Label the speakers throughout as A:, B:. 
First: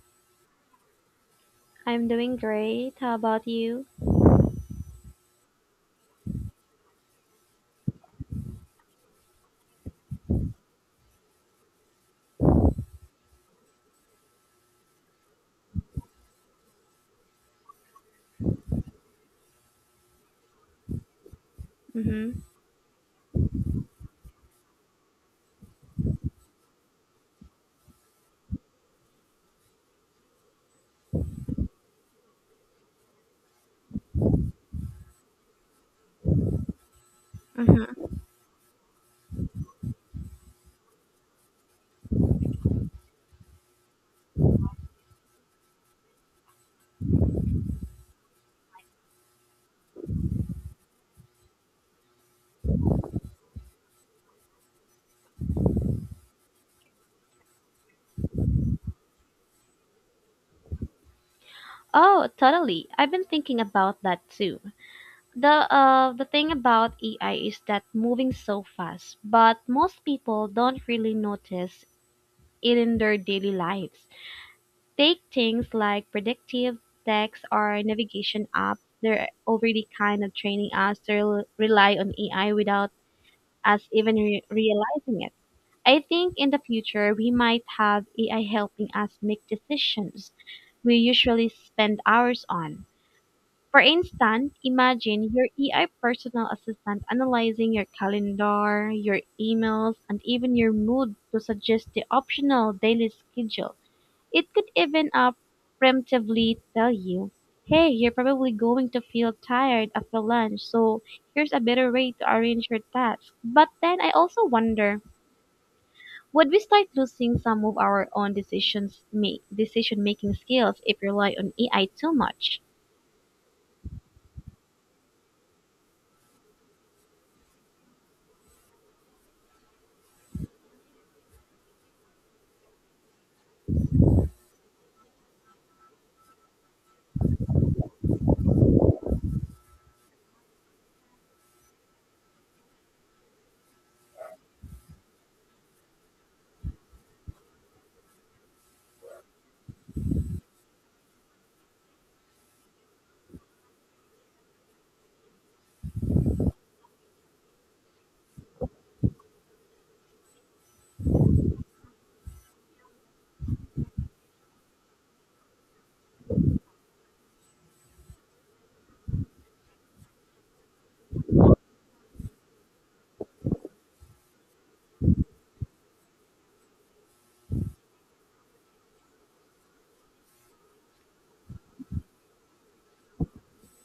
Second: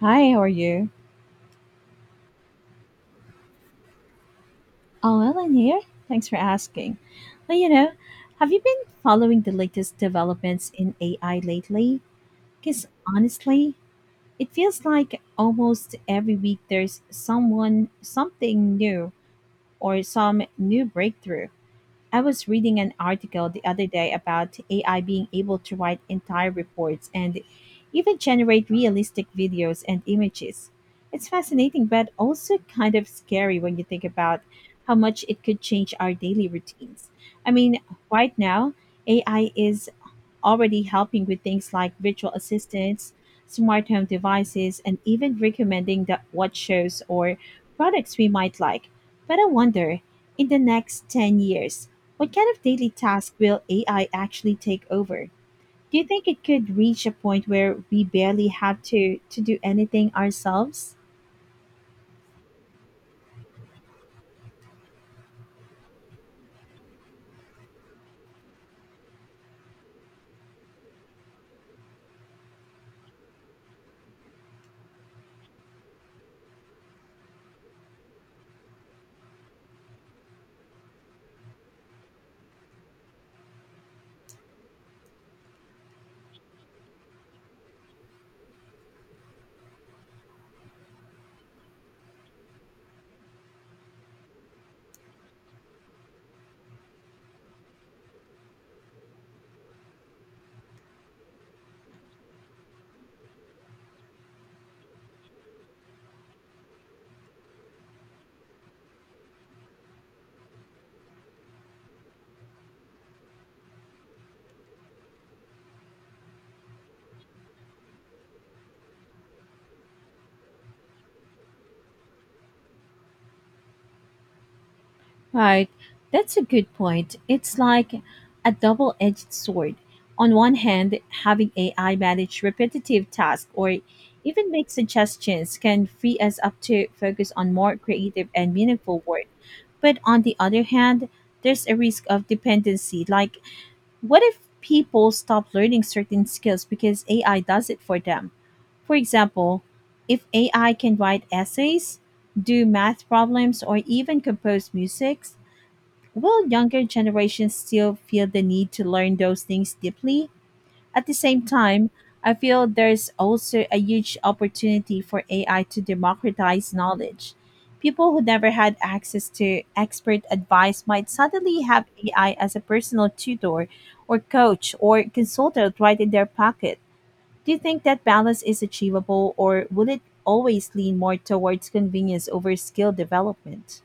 A: Hi, how are you?
B: I'm doing great. How about you?
A: Oh, well, I'm here. Thanks for asking. Well, have you been following the latest developments in AI lately? Because honestly, it feels like almost every week there's something new, or some new breakthrough. I
B: Mm-hmm.
A: was reading an article the other day about AI being able to write entire reports and even generate realistic videos and images. It's fascinating, but also kind of scary when you think about how much it could change our daily routines. I mean,
B: Mm-hmm.
A: right now, AI is already helping with things like virtual assistants, smart home devices, and even recommending that what shows or products we might like. But I wonder, in the next 10 years, what kind of daily task will AI actually take over? Do you think it could reach a point where we barely have to do anything ourselves?
B: Oh, totally. I've been thinking about that too. The thing about AI is that moving so fast, but most people don't really notice it in their daily lives. Take things like predictive text or navigation apps. They're already kind of training us to rely on AI without us even realizing it. I think in the future we might have AI helping us make decisions we usually spend hours on. For instance, imagine your AI personal assistant analyzing your calendar, your emails, and even your mood to suggest the optional daily schedule. It could even preemptively tell you, hey, you're probably going to feel tired after lunch, so here's a better way to arrange your tasks. But then I also wonder, would we start losing some of our own decision making skills if we rely on AI too much?
A: Right, that's a good point. It's like a double edged sword. On one hand, having AI manage repetitive tasks or even make suggestions can free us up to focus on more creative and meaningful work. But on the other hand, there's a risk of dependency. Like, what if people stop learning certain skills because AI does it for them? For example, if AI can write essays, do math problems, or even compose music, will younger generations still feel the need to learn those things deeply? At the same time, I feel there's also a huge opportunity for AI to democratize knowledge. People who never had access to expert advice might suddenly have AI as a personal tutor or coach or consultant right in their pocket. Do you think that balance is achievable or will it always lean more towards convenience over skill development?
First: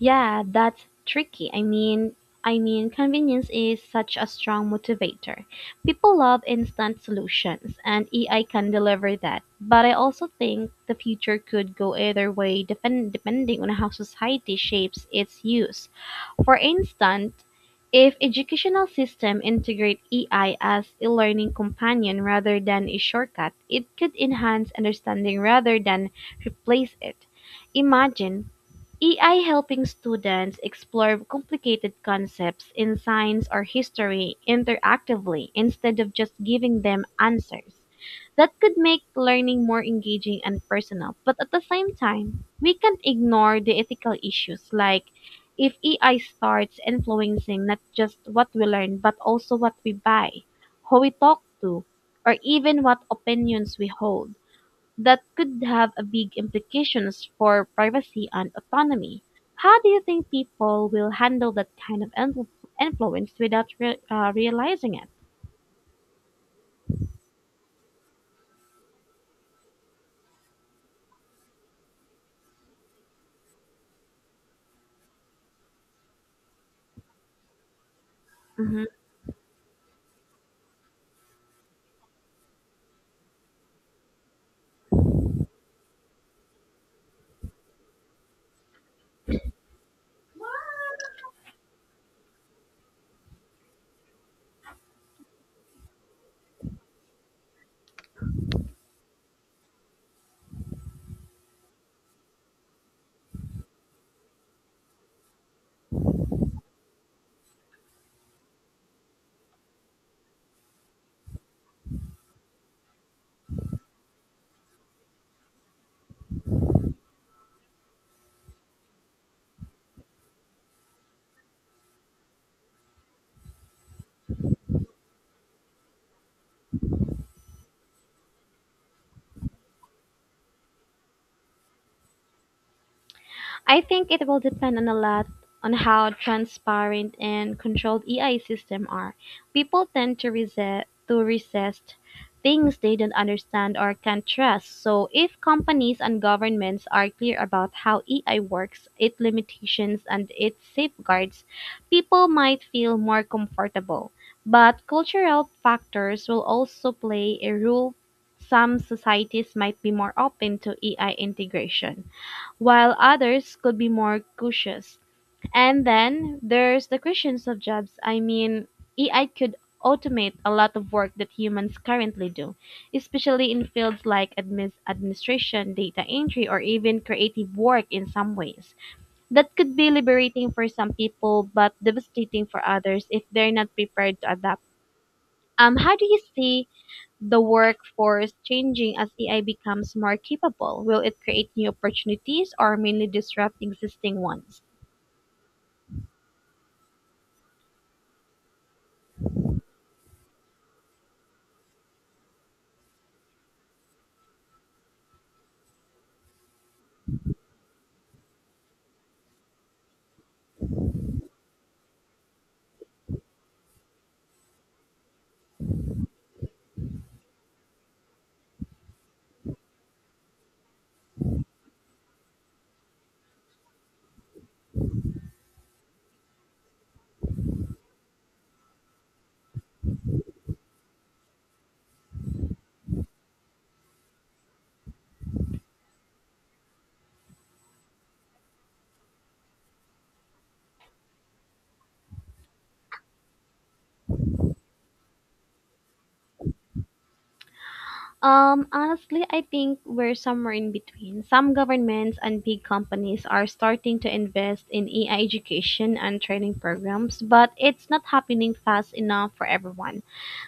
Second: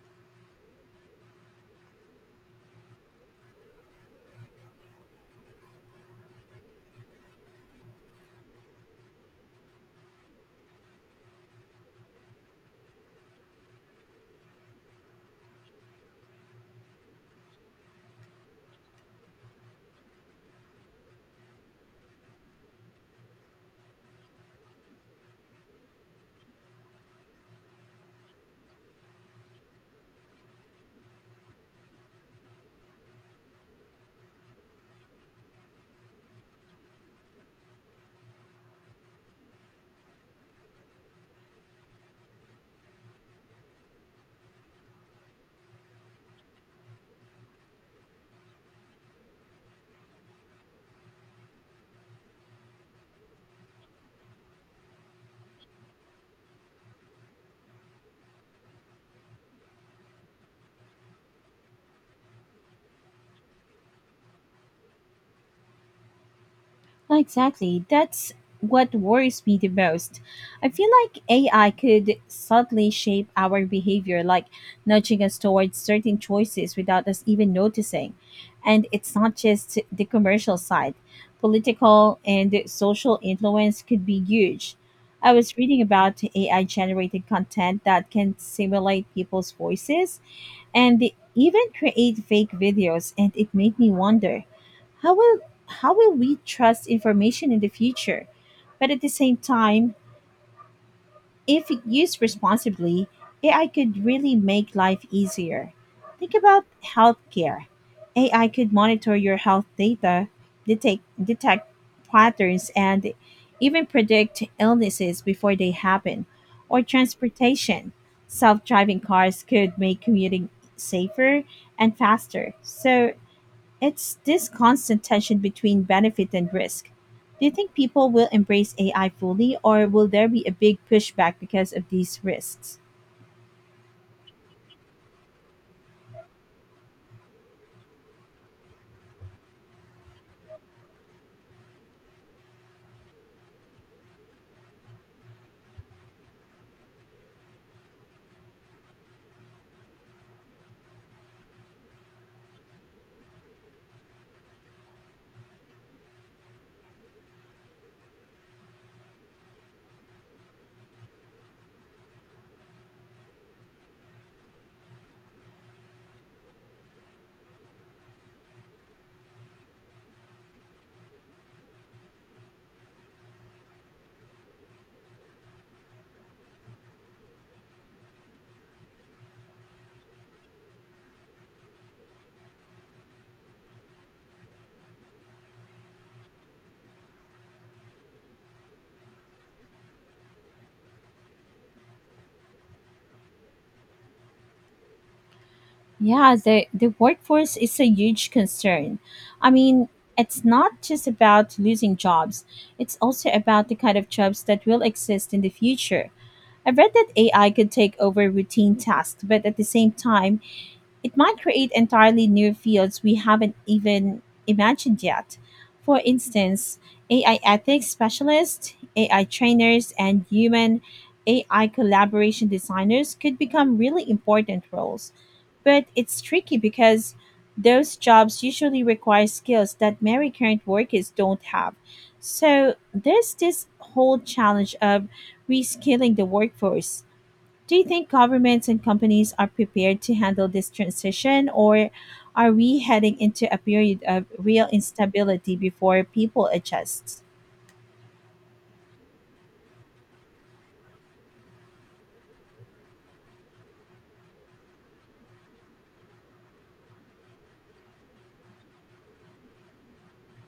B: Yeah, that's tricky. I mean, convenience is such a strong motivator. People love instant solutions, and AI can deliver that. But I also think the future could go either way, depending on how society shapes its use. For instance, if educational systems integrate AI as a learning companion rather than a shortcut, it could enhance understanding rather than replace it. Imagine AI helping students explore complicated concepts in science or history interactively instead of just giving them answers. That could make learning more engaging and personal, but at the same time, we can't ignore the ethical issues like if AI starts influencing not just what we learn, but also what we buy, who we talk to, or even what opinions we hold, that could have a big implications for privacy and autonomy. How do you think people will handle that kind of influence without realizing it?
A: Exactly. That's what worries me the most. I feel like AI could subtly shape our behavior, like nudging us towards certain choices without us even noticing.
B: Mhm.
A: And it's not just the commercial side, political and social influence could be huge. I was reading about AI generated content that can simulate people's voices and even create fake videos, and it made me wonder how will how will we trust information in the future? But at the same time, if used responsibly, AI could really make life easier. Think about healthcare. AI could monitor your health data, detect patterns and even predict illnesses before they happen. Or transportation. Self-driving cars could make commuting safer and faster. So it's this constant tension between benefit and risk. Do you think people will embrace AI fully, or will there be a big pushback because of these risks?
B: I think it will depend on a lot on how transparent and controlled AI systems are. People tend to resist things they don't understand or can't trust. So if companies and governments are clear about how AI works, its limitations and its safeguards, people might feel more comfortable. But cultural factors will also play a role. Some societies might be more open to AI integration while others could be more cautious. And then there's the creations of jobs. I mean, AI could automate a lot of work that humans currently do, especially in fields like administration, data entry, or even creative work in some ways. That could be liberating for some people, but devastating for others if they're not prepared to adapt. How do you see the workforce changing as AI becomes more capable? Will it create new opportunities or mainly disrupt existing ones?
A: Yeah, the workforce is a huge concern. I mean, it's not just about losing jobs, it's also about the kind of jobs that will exist in the future. I've read that AI could take over routine tasks, but at the same time, it might create entirely new fields we haven't even imagined yet. For instance, AI ethics specialists, AI trainers, and human AI collaboration designers could become really important roles. But it's tricky because those jobs usually require skills that many current workers don't have. So there's this whole challenge of reskilling the workforce. Do you think governments and companies are prepared to handle this transition, or are we heading into a period of real instability before people adjust?
B: Honestly, I think we're somewhere in between. Some governments and big companies are starting to invest in AI education and training programs, but it's not happening fast enough for everyone.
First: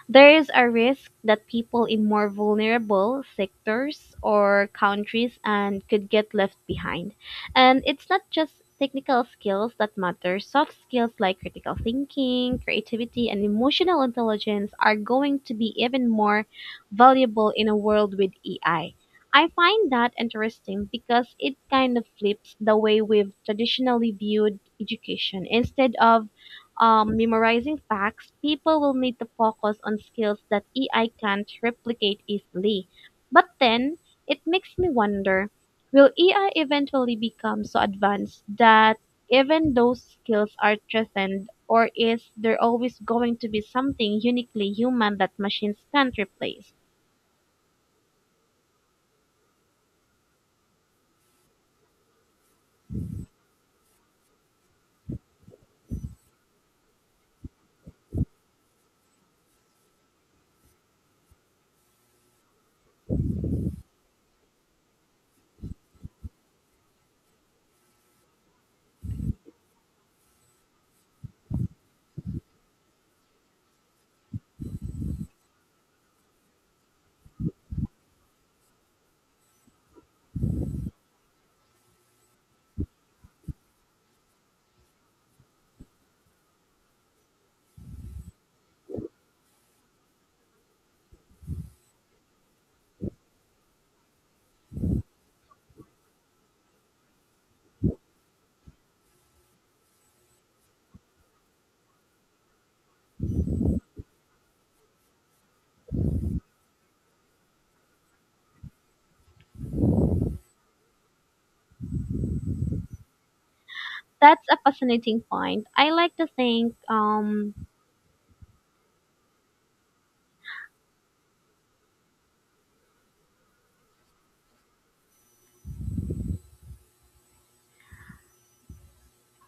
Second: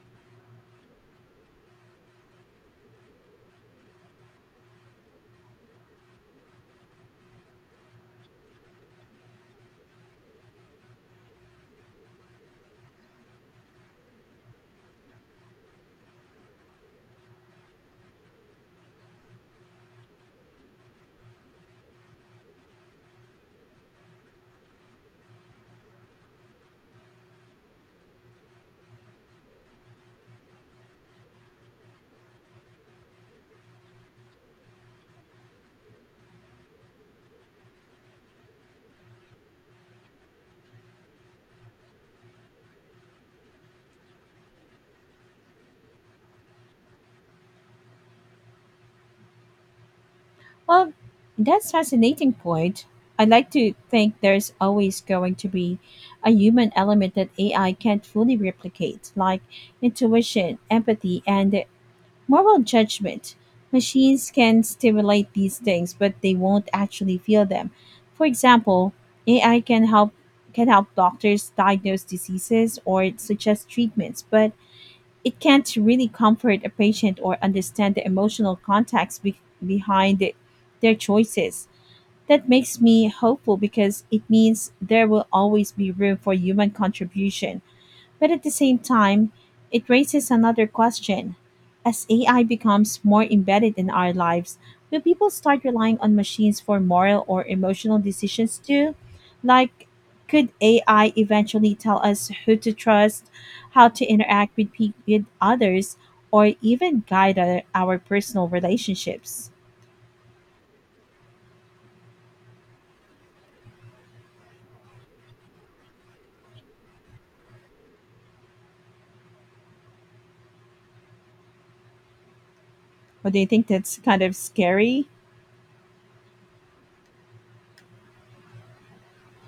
B: There is a risk that people in more vulnerable sectors or countries and could get left behind. And it's not just technical skills that matter. Soft skills like critical thinking, creativity, and emotional intelligence are going to be even more valuable in a world with AI. I find that interesting because it kind of flips the way we've traditionally viewed education. Instead of memorizing facts, people will need to focus on skills that AI can't replicate easily. But then, it makes me wonder, will AI eventually become so advanced that even those skills are threatened, or is there always going to be something uniquely human that machines can't replace?
A: Well, that's fascinating point. I like to think there's always going to be a human element that AI can't fully replicate, like intuition, empathy, and moral judgment. Machines can stimulate these things, but they won't actually feel them. For example, AI can help doctors diagnose diseases or suggest treatments, but it can't really comfort a patient or understand the emotional behind their choices. That makes me hopeful because it means there will always be room for human contribution. But at the same time, it raises another question. As AI becomes more embedded in our lives, will people start relying on machines for moral or emotional decisions too? Like, could AI eventually tell us who to trust, how to interact with others, or even guide our personal relationships?
B: That's a fascinating point. I like to think
A: Or do you think that's kind of scary?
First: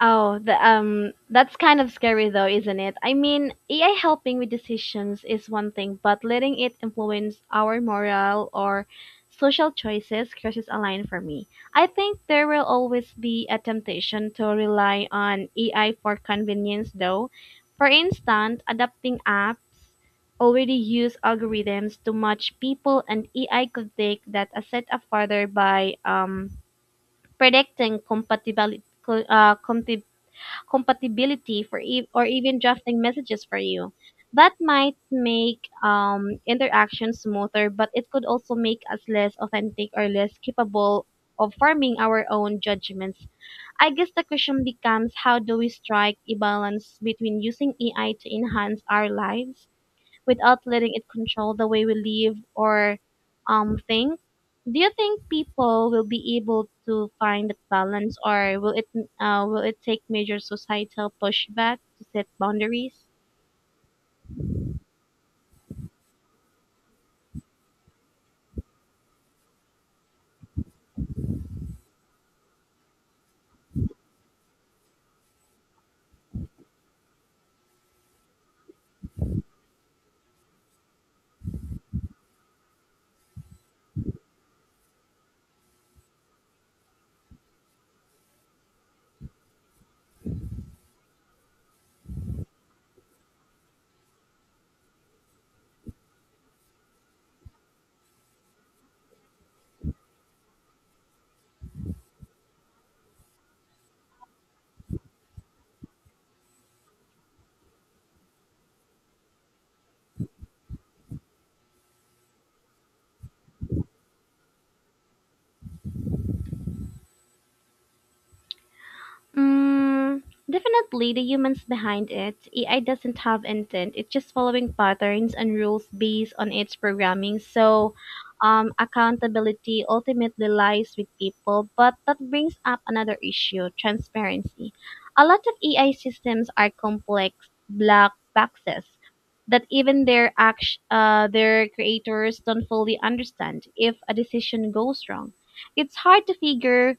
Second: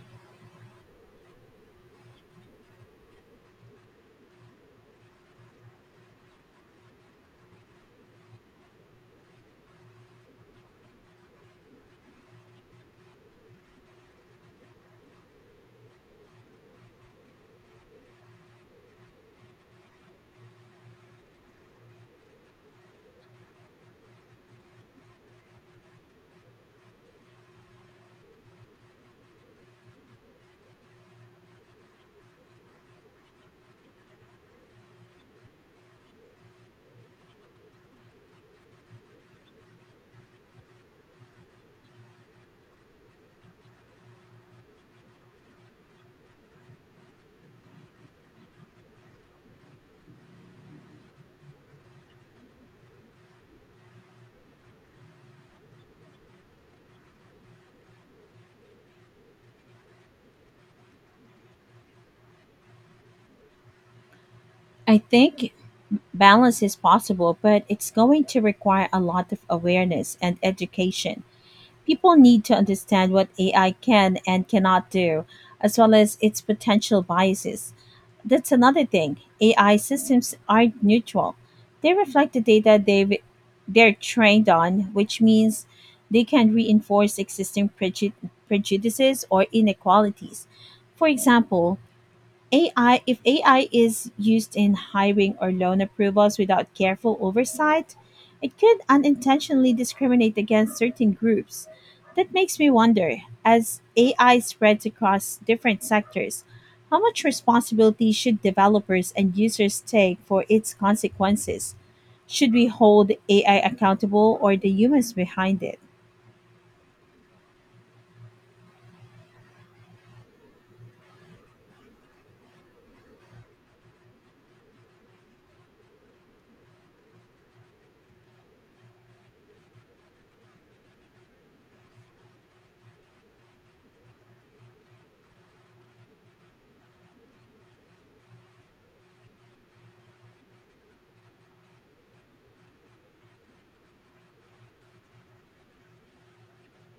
B: oh, that's kind of scary though, isn't it? I mean, AI helping with decisions is one thing, but letting it influence our moral or social choices crosses a line for me. I think there will always be a temptation to rely on AI for convenience though. For instance, adapting apps already use algorithms to match people and AI could take that a step further by predicting uh, compatibility compatibility for or even drafting messages for you. That might make interaction smoother, but it could also make us less authentic or less capable of forming our own judgments. I guess the question becomes, how do we strike a balance between using AI to enhance our lives without letting it control the way we live or think, do you think people will be able to find that balance, or will it take major societal pushback to set boundaries?
A: I think balance is possible, but it's going to require a lot of awareness and education. People need to understand what AI can and cannot do, as well as its potential biases. That's another thing. AI systems aren't neutral. They reflect they're trained on, which means they can reinforce prejudices or inequalities. For example, if AI is used in hiring or loan approvals without careful oversight, it could unintentionally discriminate against certain groups. That makes me wonder, as AI spreads across different sectors, how much responsibility should developers and users take for its consequences? Should we hold AI accountable or the humans behind it?
B: Mm, definitely the humans behind it. AI doesn't have intent. It's just following patterns and rules based on its programming. So, accountability ultimately lies with people. But that brings up another issue: transparency. A lot of AI systems are complex black boxes that even their their creators don't fully understand. If a decision goes wrong, it's hard to figure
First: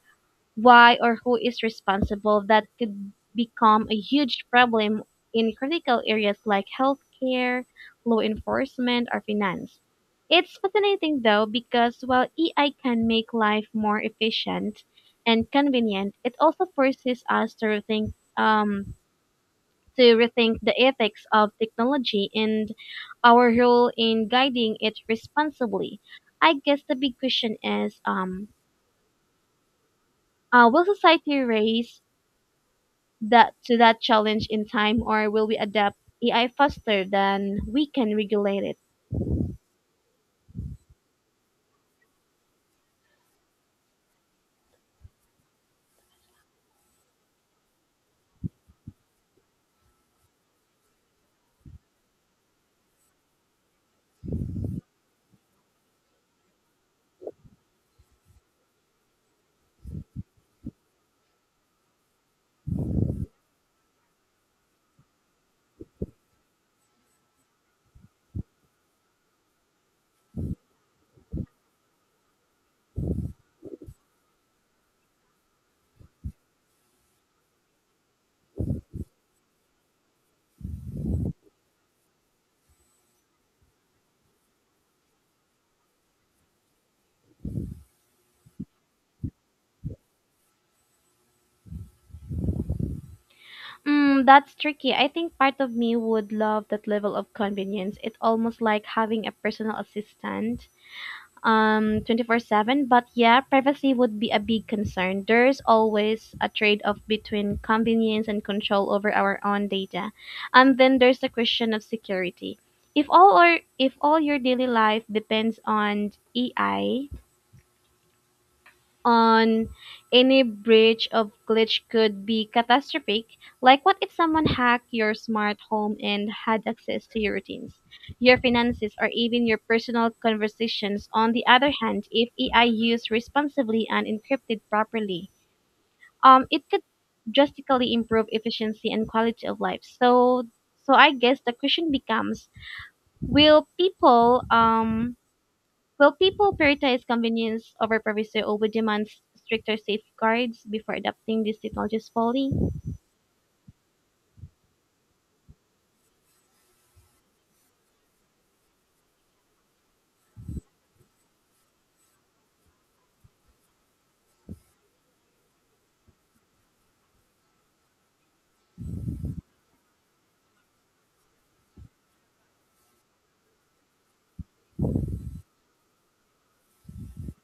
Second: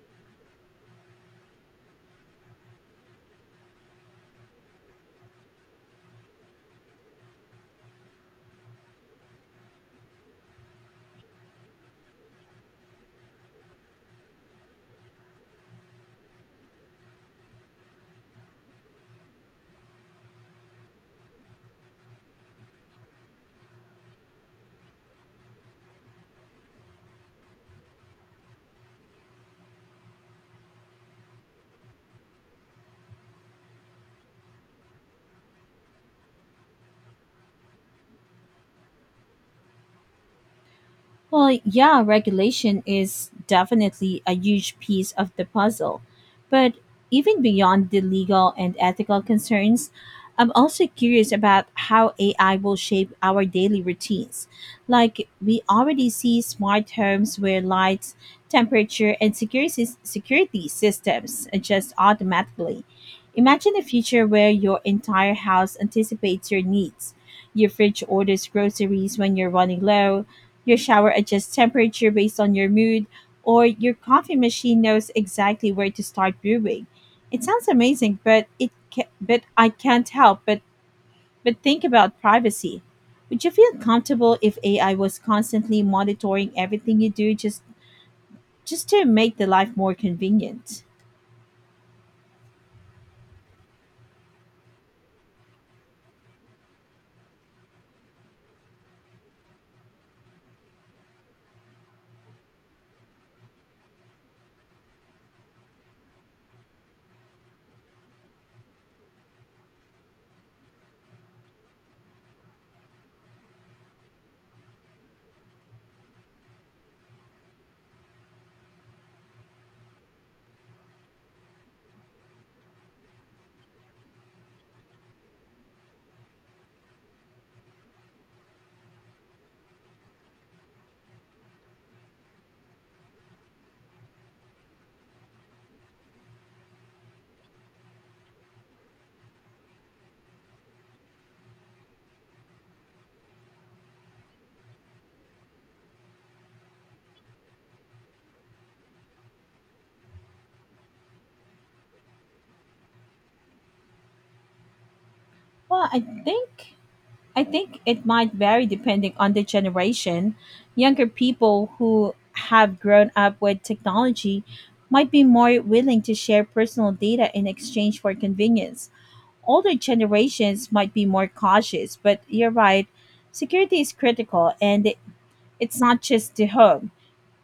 B: why or who is responsible. That could become a huge problem in critical areas like healthcare, law enforcement, or finance. It's fascinating though because while AI can make life more efficient and convenient, it also forces us to rethink the ethics of technology and our role in guiding it responsibly. I guess the big question is will society raise that challenge in time, or will we adapt AI faster than we can regulate it?
A: Well, yeah, regulation is definitely a huge piece of the puzzle. But even beyond the legal and ethical concerns, I'm also curious about how AI will shape our daily routines. Like, we already see smart homes where lights, temperature, and security systems adjust automatically. Imagine a future where your entire house anticipates your needs. Your fridge orders groceries when you're running low, your shower adjusts temperature based on your mood, or your coffee machine knows exactly where to start brewing. It sounds amazing, but I can't help but think about privacy. Would you feel comfortable if AI was constantly monitoring everything you do just to make the life more convenient?
B: Mm, that's tricky. I think part of me would love that level of convenience. It's almost like having a personal assistant 24/7, but yeah, privacy would be a big concern. There's always a trade-off between convenience and control over our own data. And then there's the question of security. If all your daily life depends on AI, on any breach of glitch could be catastrophic. Like, what if someone hacked your smart home and had access to your routines, your finances, or even your personal conversations? On the other hand, if AI used responsibly and encrypted properly, it could drastically improve efficiency and quality of life. So, I guess the question becomes, Will people um will people prioritize convenience over privacy, or would demand stricter safeguards before adopting these technologies fully?
A: Well, I think it might vary depending on the generation. Younger people who have grown up with technology might be more willing to share personal data in exchange for convenience. Older generations might be more cautious, but you're right, security is critical and it's not just the home.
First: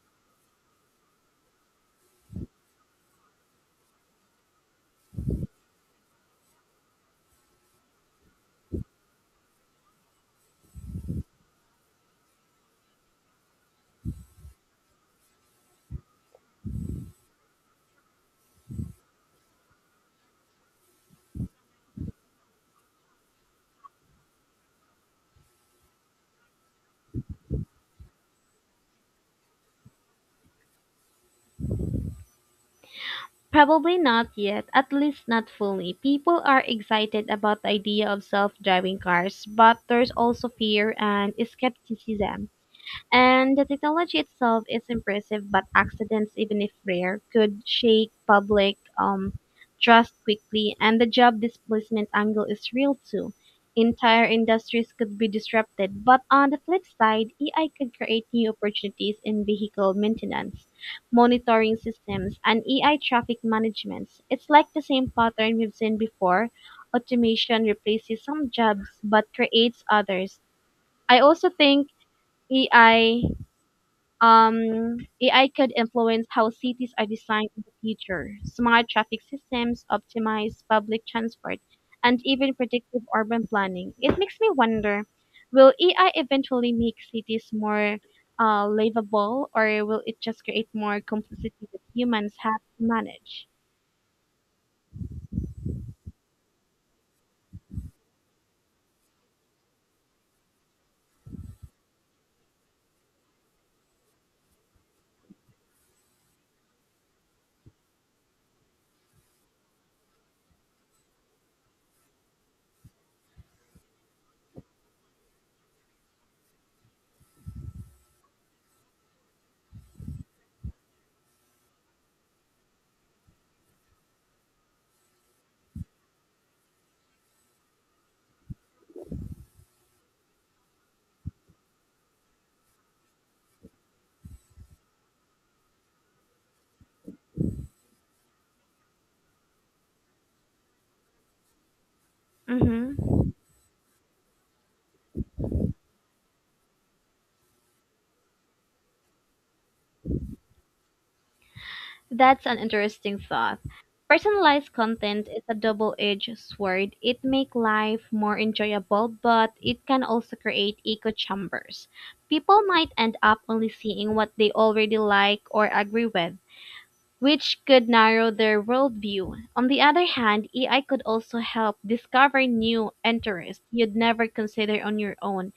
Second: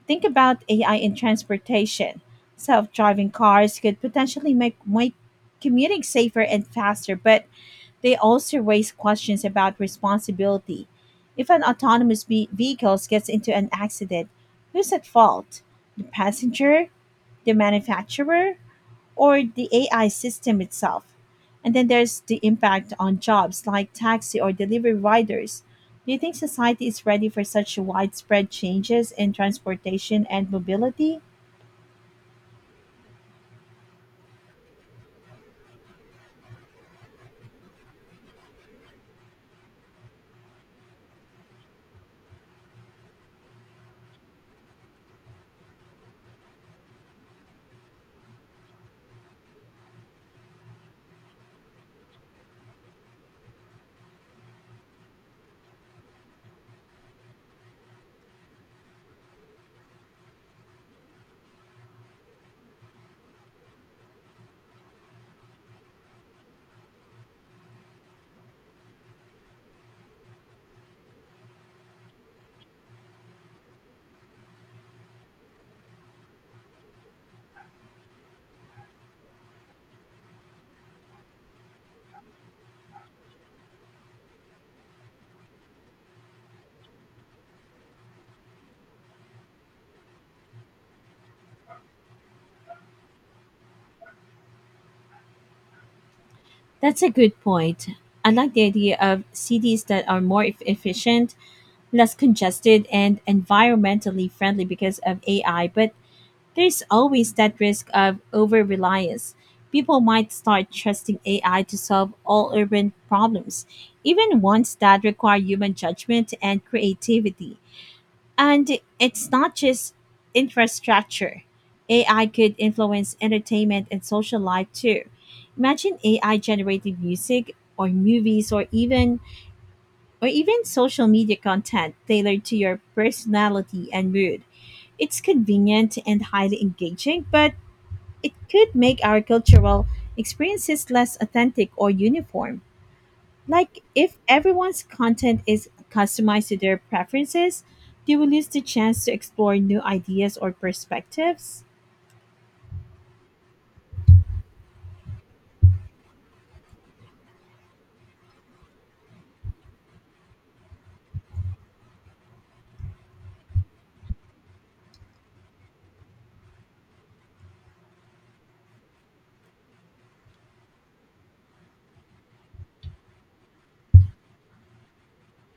A: Think about AI in transportation. Self driving cars could potentially make commuting safer and faster, but they also raise questions about responsibility. If an vehicle gets into an accident, who's at fault? The passenger, the manufacturer, or the AI system itself? And then there's the impact on jobs like taxi or delivery riders. Do you think society is ready for such widespread changes in transportation and mobility?
B: Probably not yet, at least not fully. People are excited about the idea of self driving cars, but there's also fear and skepticism. And the technology itself is impressive, but accidents, even if rare, could shake public trust quickly. And the job displacement angle is real too. Entire industries could be disrupted. But on the flip side, AI could create new opportunities in vehicle maintenance, monitoring systems, and AI traffic management. It's like the same pattern we've seen before. Automation replaces some jobs but creates others. I also think AI um, AI could influence how cities are designed in the future. Smart traffic systems, optimized public transport, and even predictive urban planning. It makes me wonder, will AI eventually make cities more livable, or will it just create more complexity that humans have to manage?
A: That's a good point. I like the idea of cities that are efficient, less congested and environmentally friendly because of AI, but there's always that risk of over reliance. People might start trusting AI to solve all urban problems, even ones that require human judgment and creativity. And it's not just infrastructure, AI could influence entertainment and social life too. Imagine AI generated music or movies or even social media content tailored to your personality and mood. It's convenient and highly engaging, but it could make our cultural experiences less authentic or uniform.
B: Mm-hmm.
A: Like, if everyone's content is customized to their preferences, do we lose the chance to explore new ideas or perspectives?
B: That's an interesting thought. Personalized content is a double-edged sword. It makes life more enjoyable, but it can also create echo chambers. People might end up only seeing what they already like or agree with, which could narrow their worldview. On the other hand, AI could also help discover new interests you'd never consider on your own.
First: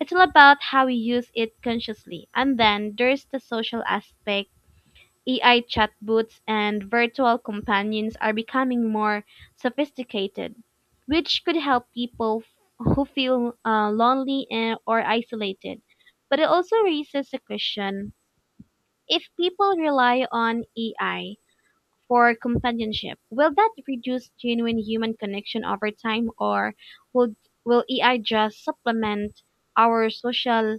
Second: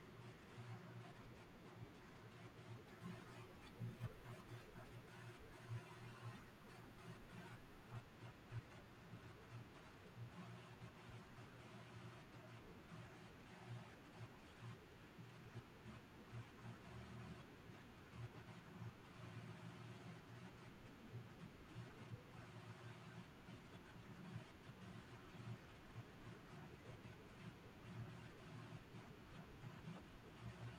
B: It's all about how we use it consciously. And then there's the social aspect. AI chatbots and virtual companions are becoming more sophisticated, which could help people who feel lonely and, or isolated. But it also raises a question, if people rely on AI for companionship, will that reduce genuine human connection over time, or will, will AI just supplement our social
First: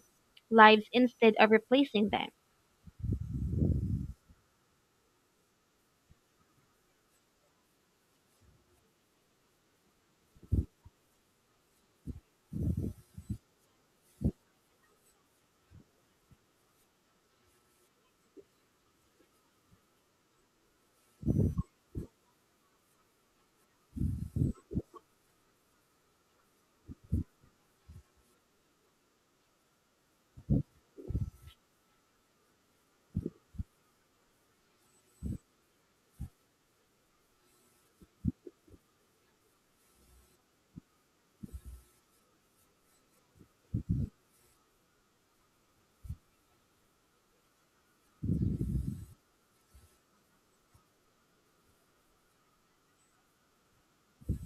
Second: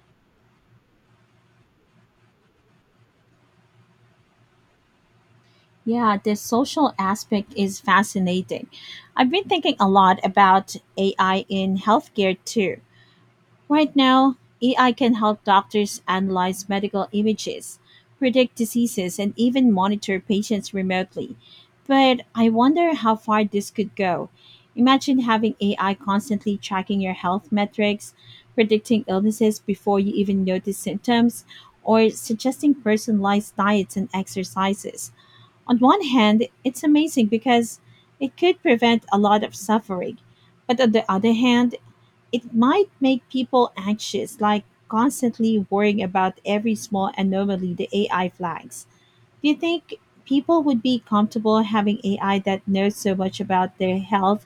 B: lives instead of replacing them?
A: Yeah, the social aspect is fascinating. I've been thinking a lot about AI in healthcare too. Right now, AI can help doctors analyze medical images, predict diseases, and even monitor patients remotely. But I wonder how far this could go. Imagine having AI constantly tracking your health metrics, predicting illnesses before you even notice symptoms, or suggesting personalized diets and exercises. On one hand, it's amazing because it could prevent a lot of suffering. But on the other hand, it might make people anxious, like constantly worrying about every small anomaly the AI flags. Do you think people would be comfortable having AI that knows so much about their health,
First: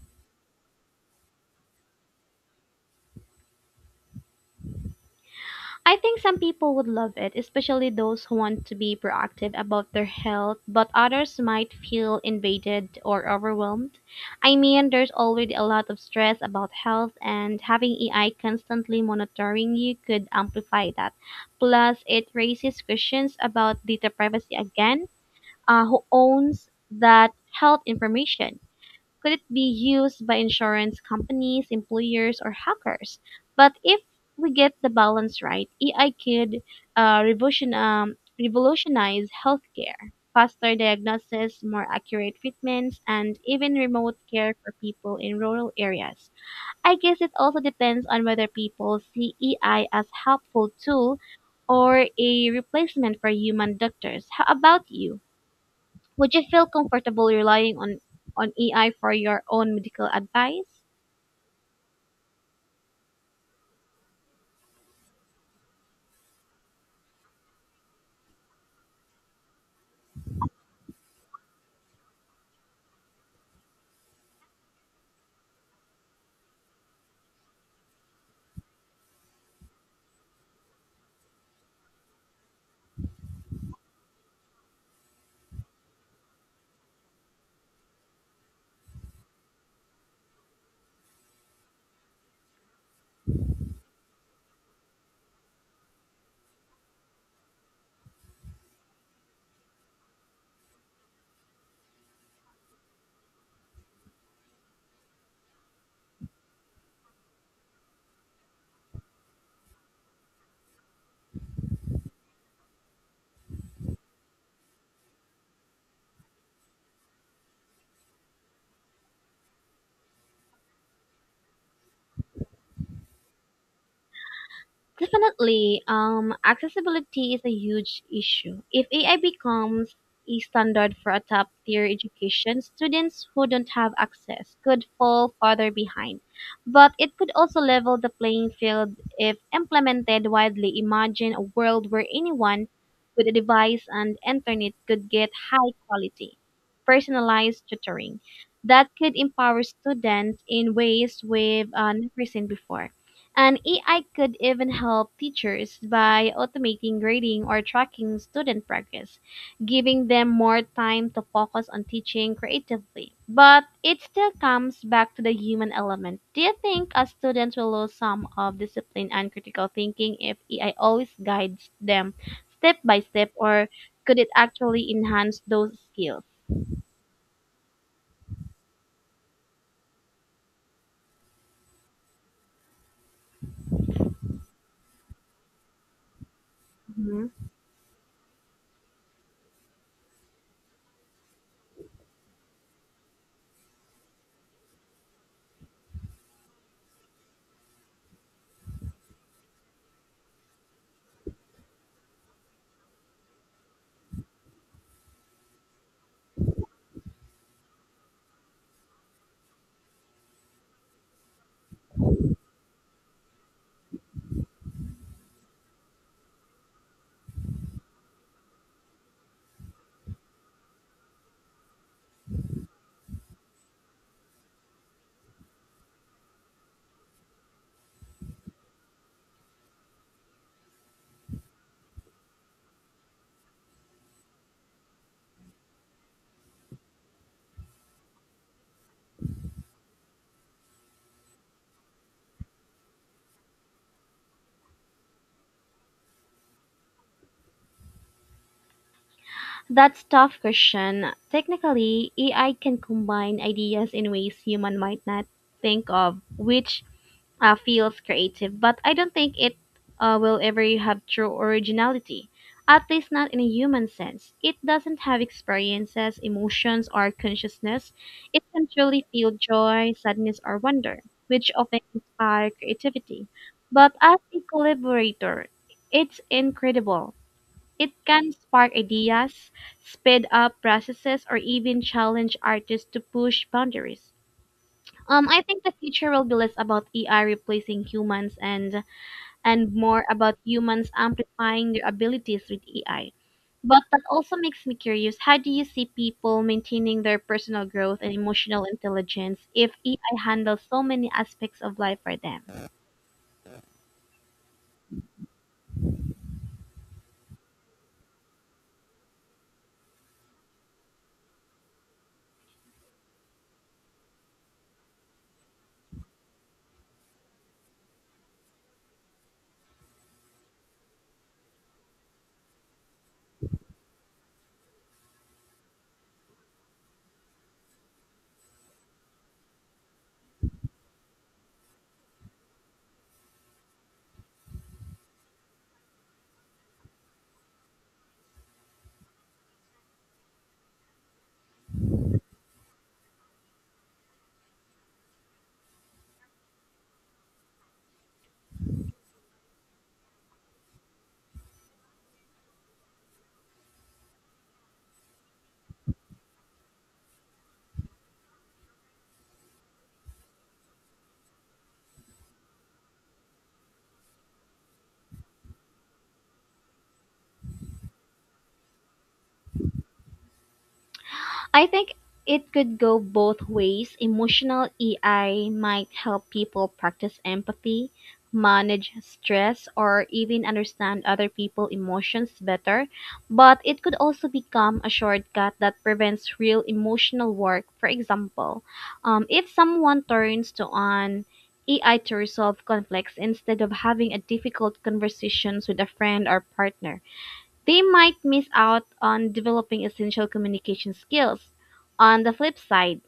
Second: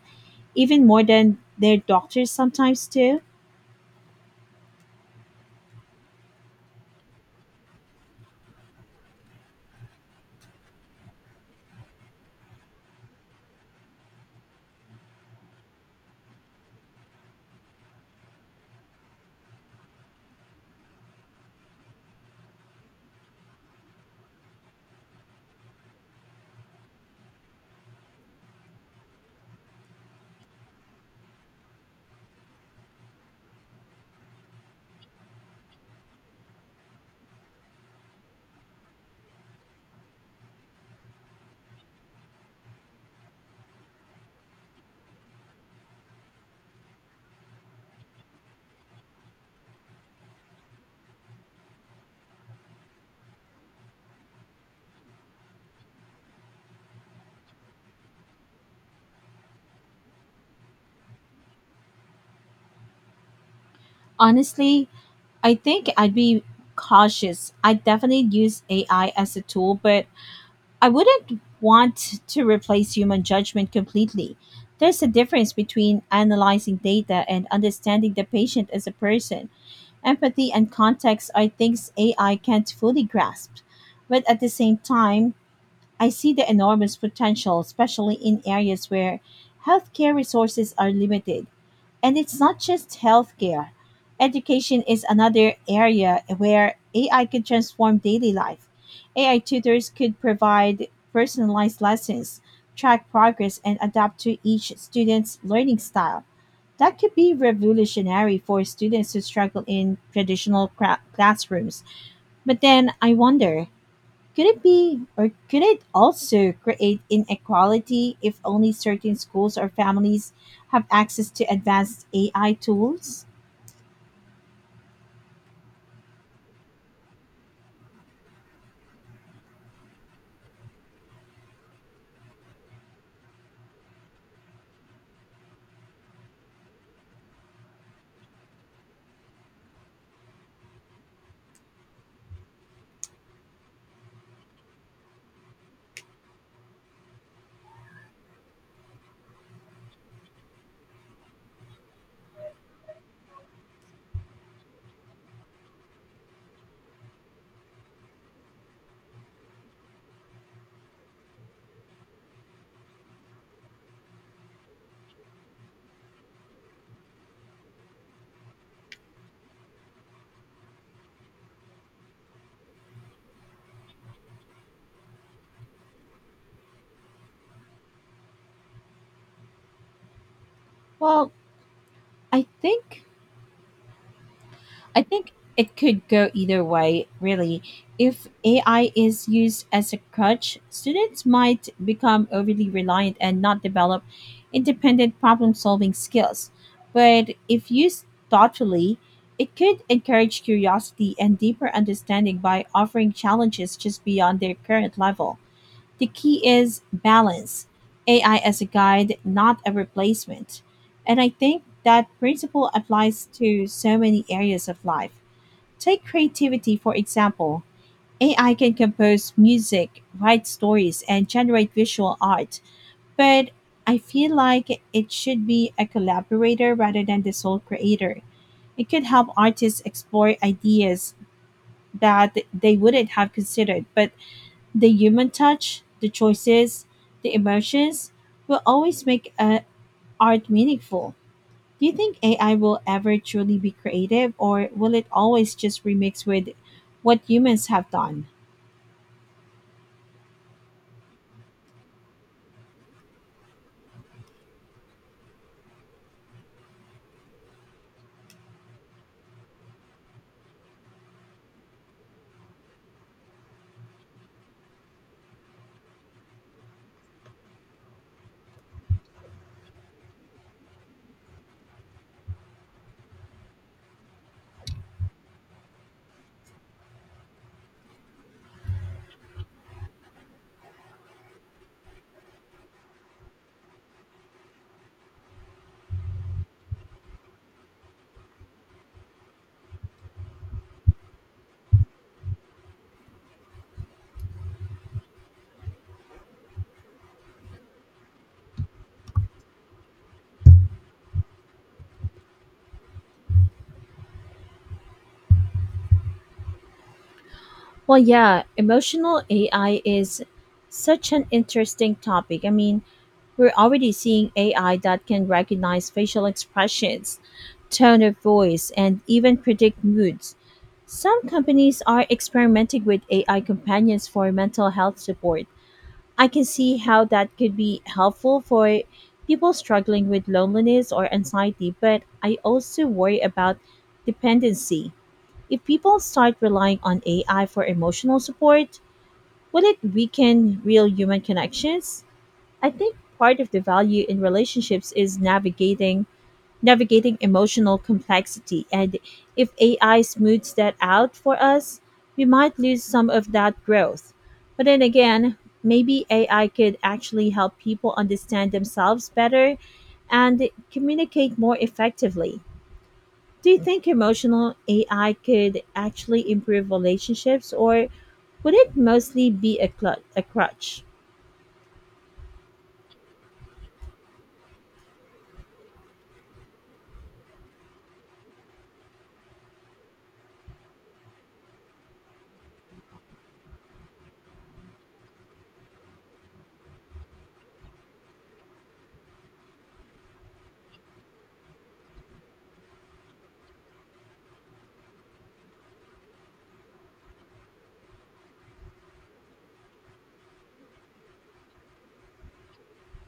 A: even more than their doctors sometimes do?
B: I think some people would love it, especially those who want to be proactive about their health, but others might feel invaded or overwhelmed. I mean, there's already a lot of stress about health, and having AI constantly monitoring you could amplify that. Plus, it raises questions about data privacy again. Who owns that health information? Could it be used by insurance companies, employers, or hackers? But if we get the balance right, AI could revolutionize healthcare. Faster diagnosis, more accurate treatments, and even remote care for people in rural areas. I guess it also depends on whether people see AI as helpful tool or a replacement for human doctors. How about you? Would you feel comfortable relying on AI for your own medical advice?
A: Honestly, I think I'd be cautious. I'd definitely use AI as a tool, but I wouldn't want to replace human judgment completely. There's a difference between analyzing data and understanding the patient as a person. Empathy and context are things AI can't fully grasp. But at the same time, I see the enormous potential, especially in areas where healthcare resources are limited. And it's not just healthcare. Education is another area where AI could transform daily life. AI tutors could provide personalized lessons, track progress, and adapt to each student's learning style. That could be revolutionary for students who struggle in classrooms. But then I wonder, could it also create inequality if only certain schools or families have access to advanced AI tools?
B: Definitely, accessibility is a huge issue. If AI becomes a standard for a top tier education, students who don't have access could fall farther behind. But it could also level the playing field if implemented widely. Imagine a world where anyone with a device and internet could get high quality, personalized tutoring that could empower students in ways we've never seen before. An AI could even help teachers by automating grading or tracking student progress, giving them more time to focus on teaching creatively. But it still comes back to the human element. Do you think a student will lose some of discipline and critical thinking if AI always guides them step by step, or could it actually enhance those skills?
A: Well, I think I think it could go either way,
B: Mhm.
A: really. If AI is used as a crutch, students might become overly reliant and not develop independent problem solving skills. But if used thoughtfully, it could encourage curiosity and deeper understanding by offering challenges just beyond their current level. The key is balance. AI as a guide, not a replacement. And I think that principle applies to so many areas of life. Take creativity, for example. AI can compose music, write stories, and generate visual art, but I feel like it should be a collaborator rather than the sole creator. It could help artists explore ideas that they wouldn't have considered, but the human touch, the choices, the emotions will always make art meaningful. Do you think AI will ever truly be creative, or will it always just remix with what humans have done?
B: That's tough question. Technically, AI can combine ideas in ways human might not think of, which feels creative, but I don't think it will ever have true originality. At least not in a human sense. It doesn't have experiences, emotions, or consciousness. It can truly feel joy, sadness, or wonder, which often inspire creativity. But as a collaborator, it's incredible. It can spark ideas, speed up processes, or even challenge artists to push boundaries. I think the future will be less about AI replacing humans and more about humans amplifying their abilities with AI. But that also makes me curious. How do you see people maintaining their personal growth and emotional intelligence if AI handles so many aspects of life for them?
A: Well, yeah, emotional AI is such an interesting topic. I mean, we're already seeing AI that can recognize facial expressions, tone of voice, and even predict moods. Some companies are experimenting with AI companions for mental health support. I can see how that could be helpful for people struggling with loneliness or anxiety, but I also worry about dependency. If people start relying on AI for emotional support, will it weaken real human connections? I think part of the value in relationships is navigating emotional complexity. And if AI smooths that out for us, we might lose some of that growth. But then again, maybe AI could actually help people understand themselves better and communicate more effectively. Do you think emotional AI could actually improve relationships, or would it mostly be a crutch?
B: I think it could go both ways. Emotional EI might help people practice empathy, manage stress, or even understand other people's emotions better, but it could also become a shortcut that prevents real emotional work. For example, if someone turns to an AI to resolve conflicts instead of having a difficult conversations with a friend or partner, they might miss out on developing essential communication skills. On the flip side,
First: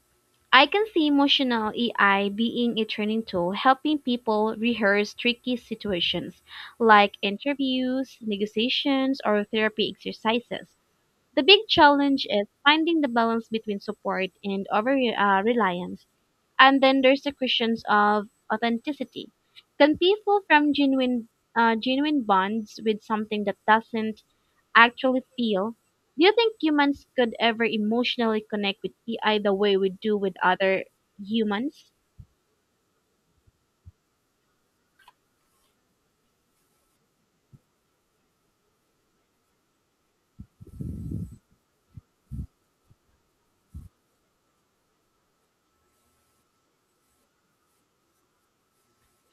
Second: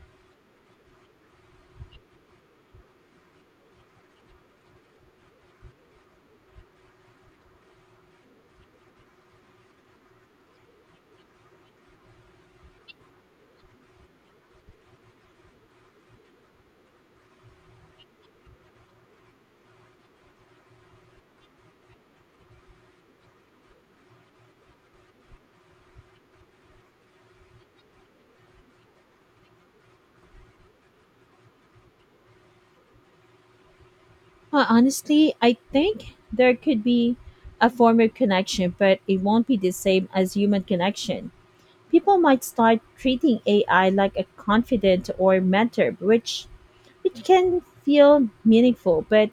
B: I can see emotional AI being a training tool helping people rehearse tricky situations like interviews, negotiations, or therapy exercises. The big challenge is finding the balance between support and over reliance. And then there's the questions of authenticity. Can people from genuine bonds with something that doesn't actually feel. Do you think humans could ever emotionally connect with AI the way we do with other humans?
A: Well, honestly, I think there could be a form of connection, but it won't be the same as human connection. People might start treating AI like a confidant or mentor, which can feel meaningful, but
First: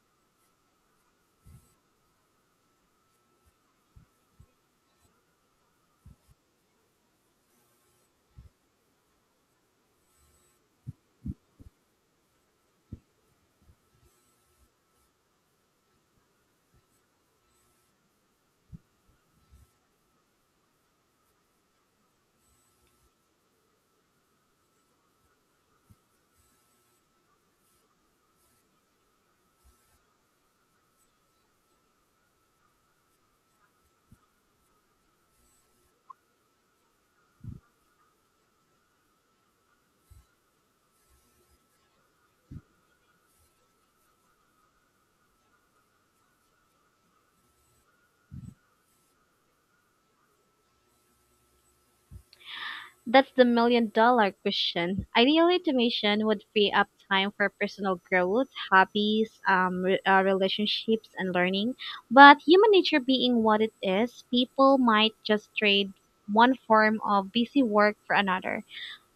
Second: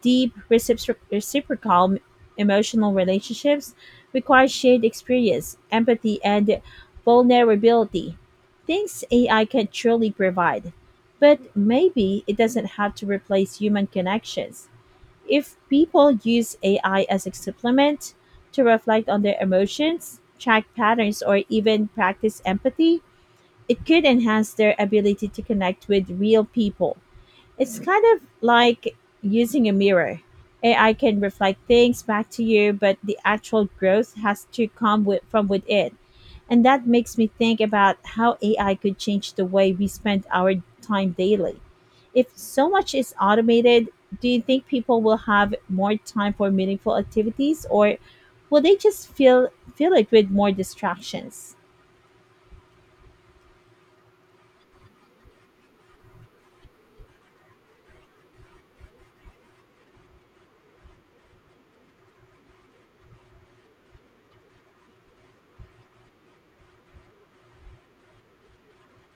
A: deep reciprocal emotional relationships require shared experience, empathy, and vulnerability. Things AI can truly provide, but maybe it doesn't have to replace human connections. If people use AI as a supplement to reflect on their emotions, track patterns, or even practice empathy, it could enhance their ability to connect with real people. It's kind of like using a mirror. AI can reflect things back to you, but the actual growth has to come with, from within. And that makes me think about how AI could change the way we spend our time daily. If so much is automated, do you think people will have more time for meaningful activities, or will they just feel fill it with more distractions?
B: That's the million-dollar question. Ideally, automation would free up time for personal growth, hobbies, relationships, and learning. But human nature being what it is, people might just trade one form of busy work for another.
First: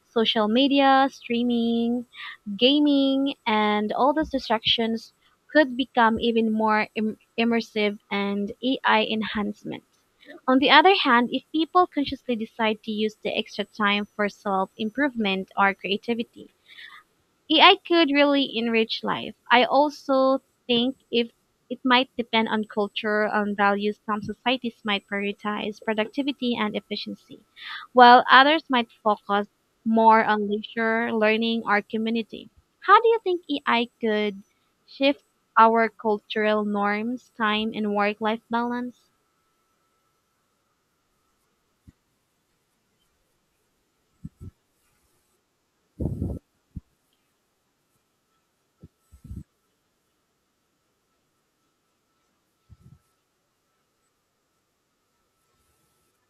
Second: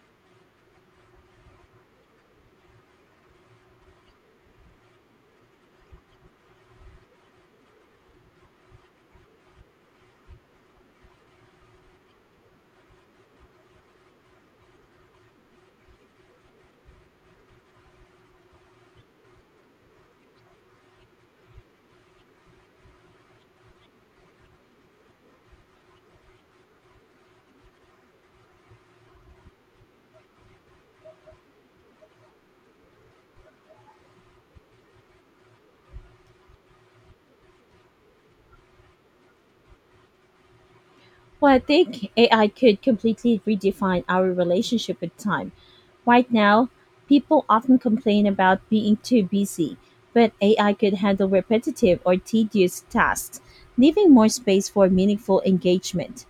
B: Social media, streaming, gaming, and all those distractions could become even more immersive and AI enhancement. On the other hand, if people consciously decide to use the extra time for self improvement or creativity, AI could really enrich life. I also think if it might depend on culture, on values. Some societies might prioritize productivity and efficiency, while others might focus more on leisure, learning, or community. How do you think AI could shift our cultural norms, time, and work life balance?
A: Well, I think AI could completely redefine our relationship with time. Right now, people often complain about being too busy, but AI could handle repetitive or tedious tasks, leaving more space for meaningful engagement.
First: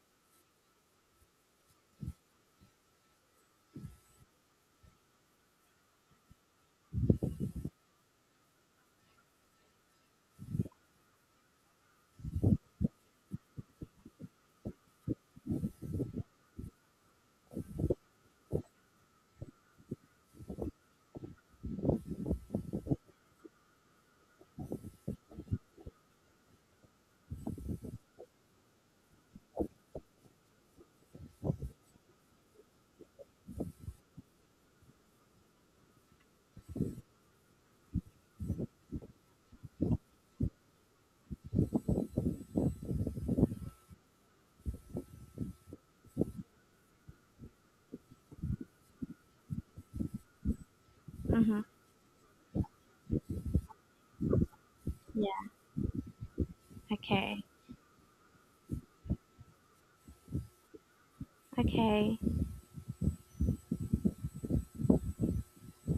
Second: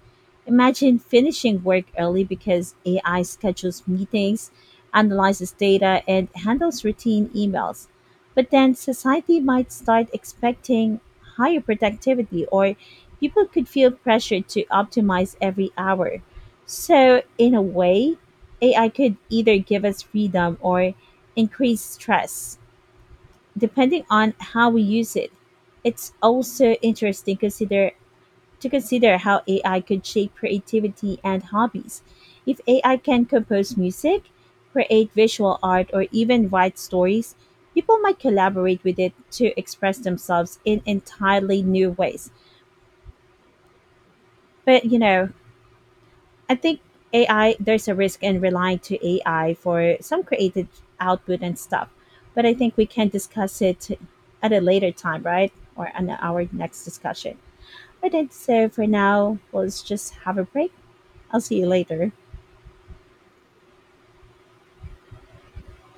A: Imagine finishing work early because AI schedules meetings, analyzes data, and handles routine emails. But then society might start expecting higher productivity, or people could feel pressure to optimize every hour. So, in a way, AI could either give us freedom or increase stress, depending on how we use it. It's also interesting consider to consider how AI could shape creativity and hobbies. If AI can compose music, create visual art, or even write stories, people might collaborate with it to express themselves in entirely new ways. But you know, I think there's a risk in relying to AI for some creative output and
B: Mm-hmm.
A: stuff, but I think we can discuss it at a later time,
B: Yeah,
A: right? Or on our next discussion.
B: okay.
A: But then, so for now, let's just have a break. I'll see you later.
B: Okay.